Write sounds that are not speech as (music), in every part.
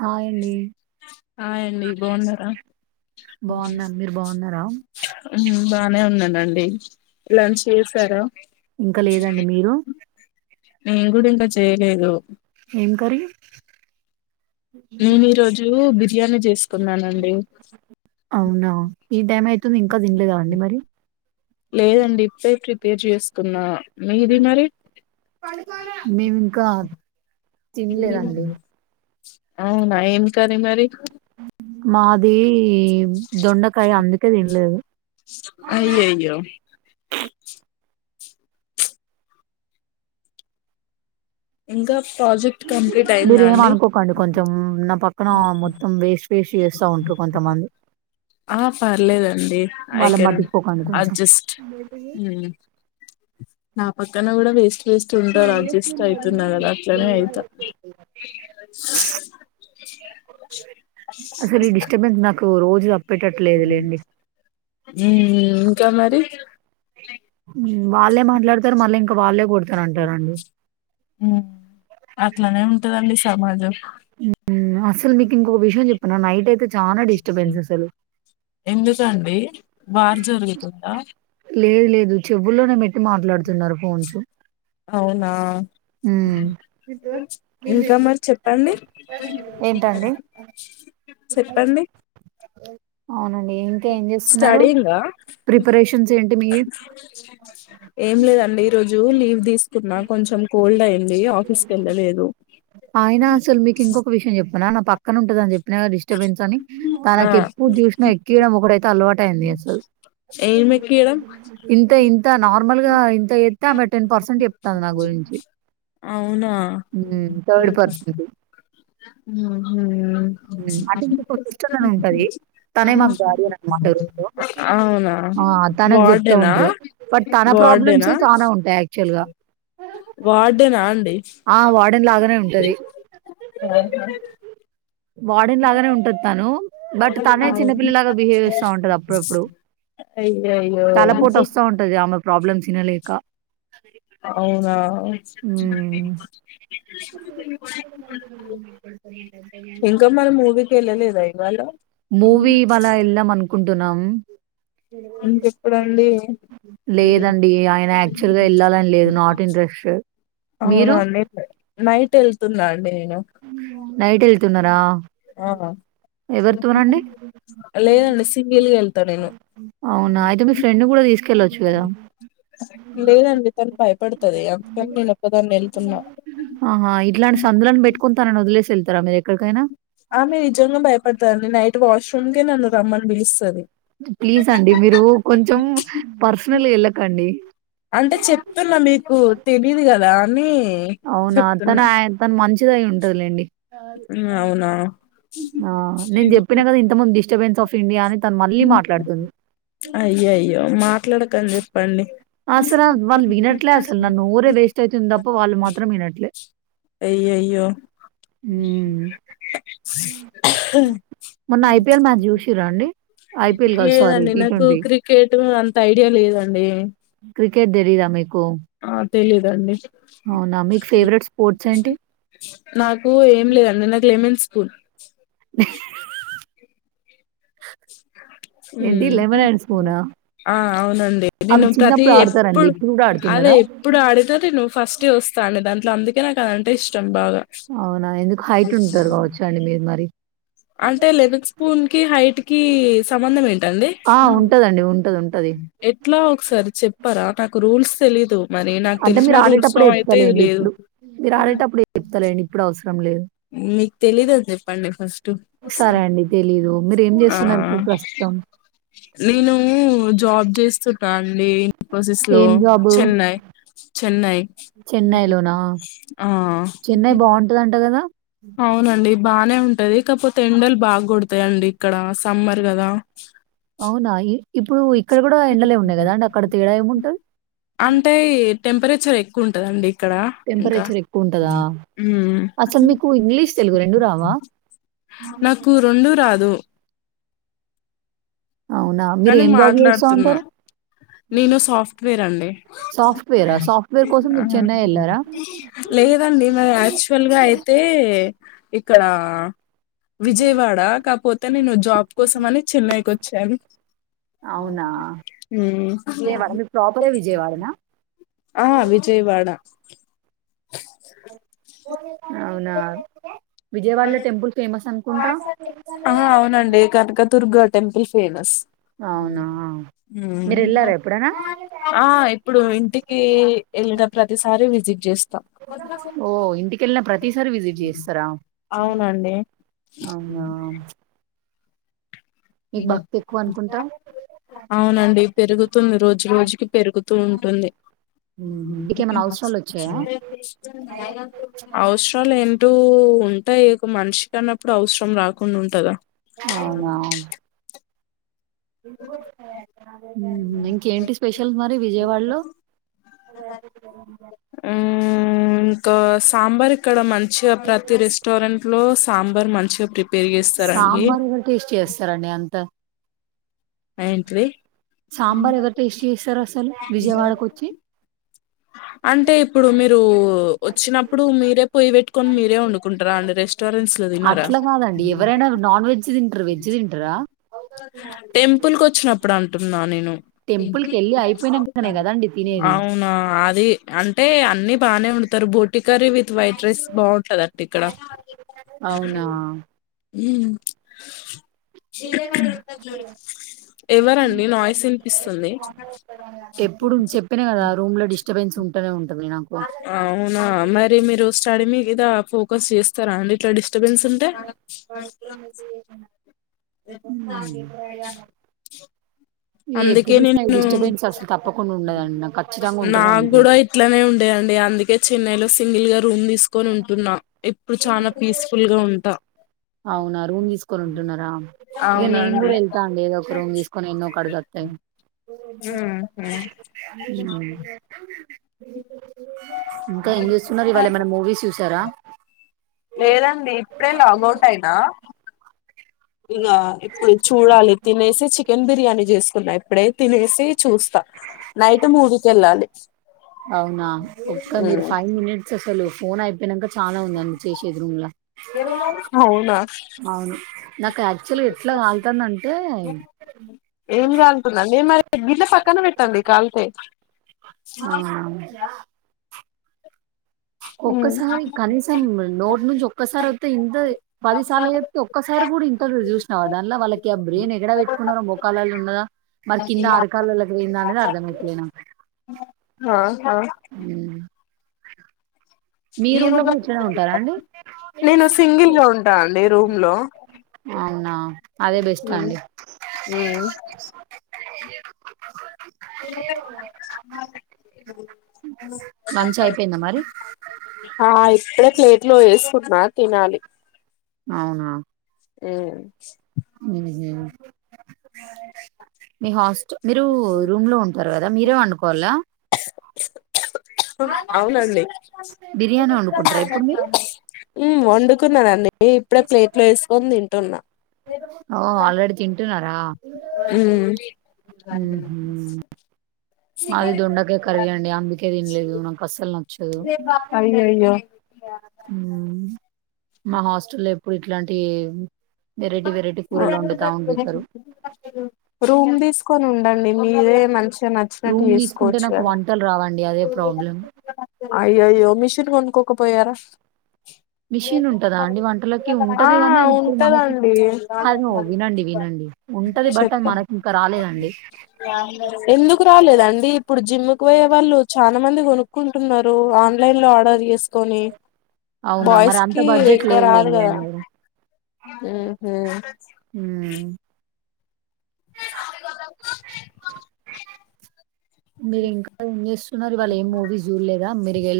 Hi అండి hi అండి బాగున్నారా బాగున్నాను మీరు బాగున్నారా ఉండే లంచ్ చేసారా ఇంకా లేదండి మీరు నిను కూడా ఇంకా చేయలేదు ఏం కర్రీ నేను ఈరోజు బిర్యానీ చేసుకున్నానండి అవునా ఈ టైం అయితుంది ఇంకా తినలేదా అండి మరి లేదండి ఇప్పుడే ప్రిపేర్ చేసుకున్నా మీది మరి మేమింకా అవున తినలేదండి అవునా ఏం కర్రీ మరి మాది దొండకాయ అందుకే తినలేదు అయ్యయ్యో ఇంకా ప్రాజెక్ట్ కంప్లీట్ మీరు అయిందా ఏం అండి అనుకోకండి కొంచెం నా పక్కన మొత్తం వేస్ట్ వేస్ట్ చేస్తా ఉంటారు కొంతమంది ఆ పర్లేదండి ఐ వాళ్ళని కెన్ పట్టించుకోకండి కొంచెం అడ్జస్ట్ నా పక్కన కూడా వేస్ట్ వేస్ట్ ఉంటారు అడ్జస్ట్ అవుతున్న కదా అట్లనే అవుతా అసలు ఈ డిస్టర్బెన్స్ నాకు రోజు తప్పేటట్లేదు లేండి ఇంకా మరి వాళ్ళే మాట్లాడతారు మళ్ళీ ఇంకా వాళ్ళే కొడతన అంటారండి హ్మ్ అట్లనే ఉంటదండి సమాజం అసలు మీకింగ్కు విషయం చెప్ప మ నైట్ అయితే చనా డిస్టర్బెన్స్ అసలు ఎందుకండి వార్ జరుగుతుందా లేదు లేదు చెవిల్లోనే పెట్టి మాట్లాడుతున్నారు ఫోన్స్ అవునా హ్మ్ ఇంకా మరి చెప్పండి చెప్పండి అ స్టడిన్ గా ప్రిపరేషన్స్ ఏంటి మీయి? ఏం లేదండి ఈరోజు లీవ్ తీసుకున్నా కొంచెం కోల్డ్ అయింది లే ఆఫీస్ క వెళ్ళ లేదు ఆయన అసలు మీకు ఇంకొక విషయం చెప్పనా నా పక్కన ఉంటద అని చెప్ప నా డిస్టర్బెన్స్ అని ఆ తనఎప్పుడు చూసినా ఎక్క్కయడం ఒకటైతే అలవాటు అయంది అసలు ఏం ఎక్కియడం ఇంత ఇంత నార్మల్గా ఇంత ఎత్తే ఆమె టెన్ పర్సెంట్ చెప్తాంది నా గురించి అవునా థర్డ్ పర్సజ్ ఇది (unintelligible) హ అటునిచ్చి ఇక ఒక సిస్టర్ అని ఉంటది తనే మాకు గగాడియ అనమాట అవునా ఆ తనకు చెప్తా వార్డెనా ఉంటారు బట్ తన ప్రాబ్లమ్స్ వార్డెనా చాల ఉంటాయి యాక్చువల్గా వార్డెనా అండి ఆ వాడన్ లాగానే ఉంటది వార్డిన్ లాగానే ఉంటది తను బట్ తనే చిన్నపిల్లలాగా బిహేవ్ చేస్తా ఉంటది అప్పుడప్పుడు అయ్యయ్యో తలపోట వస్తా ఉంటది ఆమె ప్రాబ్లమ్స్ తిన లేేఖ అవునా మ్మ్. (inaudible) ఇంకా మరి మూవీకి వెళ్ళలేదా ఇవాళ మూవీ ఇవ్వాళ వెళదాం అనుకుంటున్నాం ఇంకెప్పుడండి లేదండి ఆయన యాక్చువల్ గా వెళ్ళాలని లేదు నాట్ ఇంట్రెస్ట్ మీరు అవునాంది (unintelligible) నైట్ వెళ్తున్నా అండి నేను నైట్ వెళ్తున్నారా ఆ ఎవరితోనండి లేదండి సింగిల్ గా వెళ్తా నేను అవునా అయితే మీ ఫ్రెండ్ ని కూడా తీసుకెళ్ళచ్చు లేదండి తను భయపడుతది అందుకని నేను ఒక్కదాన్ని వెళ్తున్నా ఆహా ఇట్లాంటి సందులను తనని వదిలేసి వెళ్తారా మీరు ఎక్కడికైనా ఆమె నిజంగా భయపడతదండి నైట్ వాష్రూంకె నను రమని పిలుస్తాది ప్లీజ్ అండి మీరు కొంచెం పర్సనల్ వెళ్ళకండి అంటే మీ అవునా తను ఆయ తను మంచి ది అయి వుంటదిలెండి అవునా ఆ నేను చేపిన కద ఇంతకు ముందు డిస్టర్బ్స్ (unintelligible) అయ్యో అయ్యో మాట్లాడక క (unintelligible) అసలు వాళ్ళు వినట్లే అసలు నా నోరే వేస్ట్ అవుతుంది తప్ప వాళ్ళు మాత్రం వినట్లే అయ్యో హ్మ్. మొన్న ఐపీఎల్ మ్యాచ్ జూషిర్రా అండి? అయ్యో ఐపీఎల్ గాదు సారీ లేదండి నాకు క్రికెట్ అంత ఐడియా లేదండి క్రికెట్ తెలీదా మీకు ఆ తెలీదండి అవునా మీకు ఫేవరెట్ స్పోర్ట్స్ ఏంటి? నాకు ఏం లేదండి నా స్కూల్ ఏంటి లెమన్ అండ్ స్పూనా? ఆ అవునండి అవి నిను ప్రతి చిన్నప్పుడు ఆడతారండి. ఎప్పుడు ఇప్పుడు గూడా అదే ఆడుతున్నారా? ఎప్పుడు ఆడితే నేను ఫస్ట్ వస్తాడి దాంట్లో అందుకు నాకు అదంటే ఇష్టం బాగా అవునా ఎందుకు హైట్ ఉంటురు కావచ్చు అండి మీరు మరి అంటే లెమన్ స్పూన్ కి హైట్ కి సంబంధం ఏంటండి ఆ! ఉంటదండి. ఉంటది. ఉంటది. ఎట్లా ఒకసారి చెప్ పరా నాకు రూల్స్ తెలీదు మరి నాకు అంటే మీరు తెలిసిన రూల్స్ ఆడేటప్పుడు లో అయితే ఇది చెప్తలేండి లేదు ఇప్పుడు మీరు ఆడేటప్పుడు చెప్తాండి ఇప్పుడు అవసరం లేదు. మీకు తెలీదని చెప్పండి ఫస్ట్ సరే అండి తెలీదు మీరేం చేస్తున్నారు ఇప్పుడు ప్రస్తుతం? నేను జాబ్ చేసి చుట అండీ ప్రాసెస్లో ఏం జాబు? చెన్నై చెన్నై చెన్నైలోనా? ఆ చెన్నై బావుంటదంట గదా! అవునండి బా నే ఉంటది కాకపోతే ఎండలు బాగా కొడతాయిండి ఇక్కడ సమ్మర్ కదా అవునా ఇ ఇప్ప ఏముంటది? అంటే టెంపరేచర్ ఎక్కువ ఉంటదండి ఇక్కడ ఇంకా టెంపరేచర్ ఎక్కువుంటదా? హ్మ్ అసలు మీకు ఇంగ్లీష్, తెలుగు రెండు రావా? నాకు రెండు రాదు అవునా? కానీ మీరేం జాబ్ చేస్తా మాట్లాడుతున్నా ఉంటారు? నేను సాఫ్ట్వేర్ అండి సాఫ్ట్‌వేరా? సాఫ్ట్‌వేర్ కోసం మీరు చెన్నై ఎళ్లారా? లేదండి మరి యాక్చువల్ గా అయితే ఇక్కడ విజయవాడ కాపోతే నేను జాబ్ కోసం అని చెన్నైకి ఓచ్ చాను అవునా విజయవాడ మీకు ప్రాపరే విజయవాడనా ఆ విజయవాడ అవునా విజయవాడలో టెంపుల్ ఫేమస్ అను ఆహ అవునండి కనకదుర్గ దర్గా టెంపల్ ఫేమస్ అవునా? ఉమ్ మీరెళ్లారా ఎప్పుడైనా? ఆ ఇప్పుడు ఇంటికి వెళ్ళిన ప్రతిసారి విజిట్ చేస్తా ఓ ఇంటికెళ్ళిన ప్రతిసారి విజిట్ చేస్తారా అవునండి అవునా మీకు భక్తి ఎక్కువ అనుకుంటా అవునండి పెరుగుతుంది రోజు రోజుకి పెరుగుతూ ఉంటుంది మ్మ్. మీకేమైనా అవసరాలు వచ్చాయా అవసరాలు ఏం అడు ఉంటాయి ఒక మనిషికి అన్నప్పుడు అవసరం రాకుండా ఉంటందా అవునా ఇంకేంటి స్పెషల్స్ మరి విజయవాడలో ఖా సాంబార్ ఇక్కడ మంచిగా ప్రతి రెస్టారెంట్ లో సాంబార్ మంచిగా ప్రిప్ సాంబార్ద టేస్ట్ చేస్తారండి అంతా ఏంటీది సాంబార్ ఎవరు టేస్ట్ చేస్తారు అసలు విజయవాడకు వచ్చి అంటే ఇప్పుడు మీరు వచ్చినప్పుడు మీరే పొయ్య పెట్టుకొని మీరే వండుకుంటారా అండి రెస్టారెంట్స్లో తన్నారా అట్లా కాదండి ఎవరైనా నాన్ వెజ్ తింటారు వెజ్ తింటారా టెంపుల్కి వచ్చినప్పుడు అంటున్నా నేను టెంపుల్ కి వెళ్ళి అయిపోయినాకనే కదండి తినేది అవునా అది అంటే అన్ని బానే అండుతారు బోటి కర్రీ విత్ వైట్ రైస్ బాగుంటంది అండి ఇక్కడ అవునా ఉమ్ శ్రీ లేఖ కు నువ్వు గుర్తొచ్చినవని ఎవరండి నాయిస్ వినిపిస్తుంది ఎప్పుడు చెప్పిన కదా రూమ్ లో డిస్టర్బెన్స్ ఉంటూనే ఉంటది నాకు అవునా మరి మీరు స్టడీ మీ ఏదా ఫోకస్ చేస్తారా అండి ఇట్లా డిస్ట్ టబెన్స్ ఉంటే (unintelligible) ఎప్పుడు అందుకే నేను చూసినా ఈ డిస్టర్బెన్స్ అసలు తప్పకుండా ఉండదండి నాకు ఖచ్చితంగా ఉంటూనే నాకు ఉంటది కూడా ఇట్లనే ఉండేయండి అందుకే చెన్నయ్ లో సింగిల్ గా రూమ్ తీసుకొని ఉంటున్నా ఇప్పుడు చానా పీస్ఫుల్ గా ఉంటా అవునా రూమ్ తీసుకొని ఉంటున్నారా ఇగ నేను అవునండి కూడా వెళ్తా అండి లేదో ఒక రూమ్ తీసుకొని ఇంగ కడు జాత్తయి ఉహు గీకుడు జు ఇంకా ఏం చేస్తున్నారు ఇవాళ ఏమైనా మూవీస్ చూసారా లేేదండి ఇప్పుడే లాగౌట్ అయి ఆ ఇగా ఇప్పుడు చూడాలి తినేసి చికెన్ బిర్యానీ జేసుకున్నా ఇప్పుడే తినేసి చూస్తా నైట్ మూవీకి వెళ్ళాలి అవునా ఒక్క మీరు ఉమ్, ఫైవ్ మినిట్స్ అసలు ఫోన్ అయిపోయినంక త్ చాలా ఉందండి చేసేది రూమ్లా అవునా అవును నాకు యాక్చువల్ గా ఎట్లా కాల్తుందంటే ఏం కాలుతుందండి మరి గిట్ల సక్కన పెట్టండి కాలితే ఆ ఉమ్, ఒక్కసారి కనీసం నోటి నుంచి ఒక్కసారి వత్తే ఇంతే పదిసార్లు చెప్పుతే ఒక్కసారి కూడా ఇంటి అల్లుడు చూసినవా దాన్ల వాళ్ళకి ఆ బ్రెయిన్ ఎగడా పెట్టుకున్నారో మోకాళ్ళ ఉన్నదా మరి కింద ఆరకాలాలకు పోయిందా అనేది అర్థమయట్లే నాకు ఆహా ఉ ఉంటారా అండి నేను సింగిల్గా ఉంటా అండి రూమ్ లో అవునా అదే బెస్ట్ అండి ఊ (unintelligible) మంచు అయిపోయిందా మరి ఆ ఇప్పుడే ప్లేట్ లో వేసుకున్న తినాలి అవునా ఉ ఉహు మీ హాస్టల్ మీరు రూమ్ లో ఉంటారు కదా మీరే వండుకోవాలా అవునండి బిర్యానీ వండుకుంటారా ఇప్పుడు మీరు ఉ వండుకున్న నేను ఇప్పుడే ప్లేట్ లో వేసుకొని తింటున్నా ఓ ఆల్రెడీ తింటున్నారా ఊ మ్మ్. మాది దొండకాయ కర్రీ అండి అందుకే తినలేదు నాకు అస్సలు న అయ్యయ్యో ఉ మా హాస్టల్ లో ఎప్ ప్పుడు ఇట్లాంటివి ఉండేవారు రూమ్ తీసుకొని ఉండండి మీరే మంచిగా నచ్చినట్టు రూమ్ తీసుకుంటే చేసుకోవచ్చు నాకు కదా వంటలు రావండి అదే ప్రాబ్లం అయ్యో అయ్యో మిషన్ కొనుక్కోకపోయారా మిషిన్ ఉంటదా అండి వంటలకి ఆ ఉంటది గాని అది మనకి ఉంటదండి అను వినండి వినండి ఉంటది బట్ అది మనకి ఇంకా రాలేదండి ఎందుకు రాలేదండి ఇప్పుడు జిమ్ముకు పోయే వాళ్ళు చాలామంది ఉ కొనుక్కుంటున్నారు ఆన్లైన్ లో ఆర్డర్ చేసుకొని అవునా మరి బాయ్స్ అంత కి బడ్జెట్ ఎక్కువ రాదు లేదులేండి కదా అయినా కూడా మ్మ్ ఉహు మీరు ఇంకా ఏం చేస్తున్నారు ఇవాళ ఏ మూవీ చూడలేదా మీరు ఇగా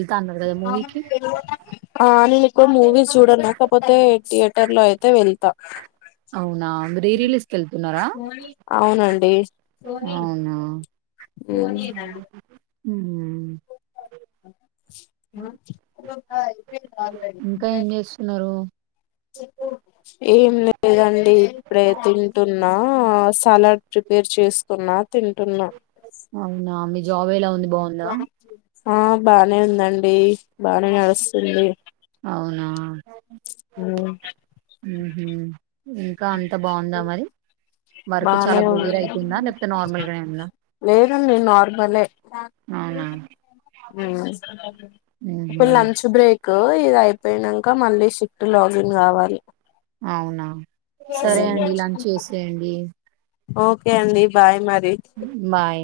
ఆ నేను ఎక్కువ మూవీస్ చూడాను లేకపోతే థియర్ యెటర్ లో అయితే వెళ్తా అవునా రీ రిలీజ్ వెళ్తున్నారా అవునండి అవునా ఉహు ఇంకా ఏం చేస్తున్నారు (inaudible) ఏం లేదండి ఇప్పుడే తింటున్నా సలాడ్ ప్రిపేర్ చేసుకున్నా తింటున్నా అవునా మీ జాబ్ ఎలా ఉంది బాగుందా ఆ బానే ఉందండి. బానే నడుస్తుంది. అవునా హ్ మ్ ఇంకా అంత బాగుందా మరి వర్క్ బానే చాలా ఉం ప్రెజర్ అయితుందా లేకపోతే నార్మల్ గానే ఉందా లేదండి నార్మలే అవునా ఉహు ఇప్పుడు లంచ్ బ్రేక్ ఇది అయిపోయినంక మళ్ళీ షిఫ్ట్ లాగిన్ కావాలి. అవునా సరే అండి లంచ్ ఏసేయండి. ఓకే అండి బాయ్ మర్ బాయ్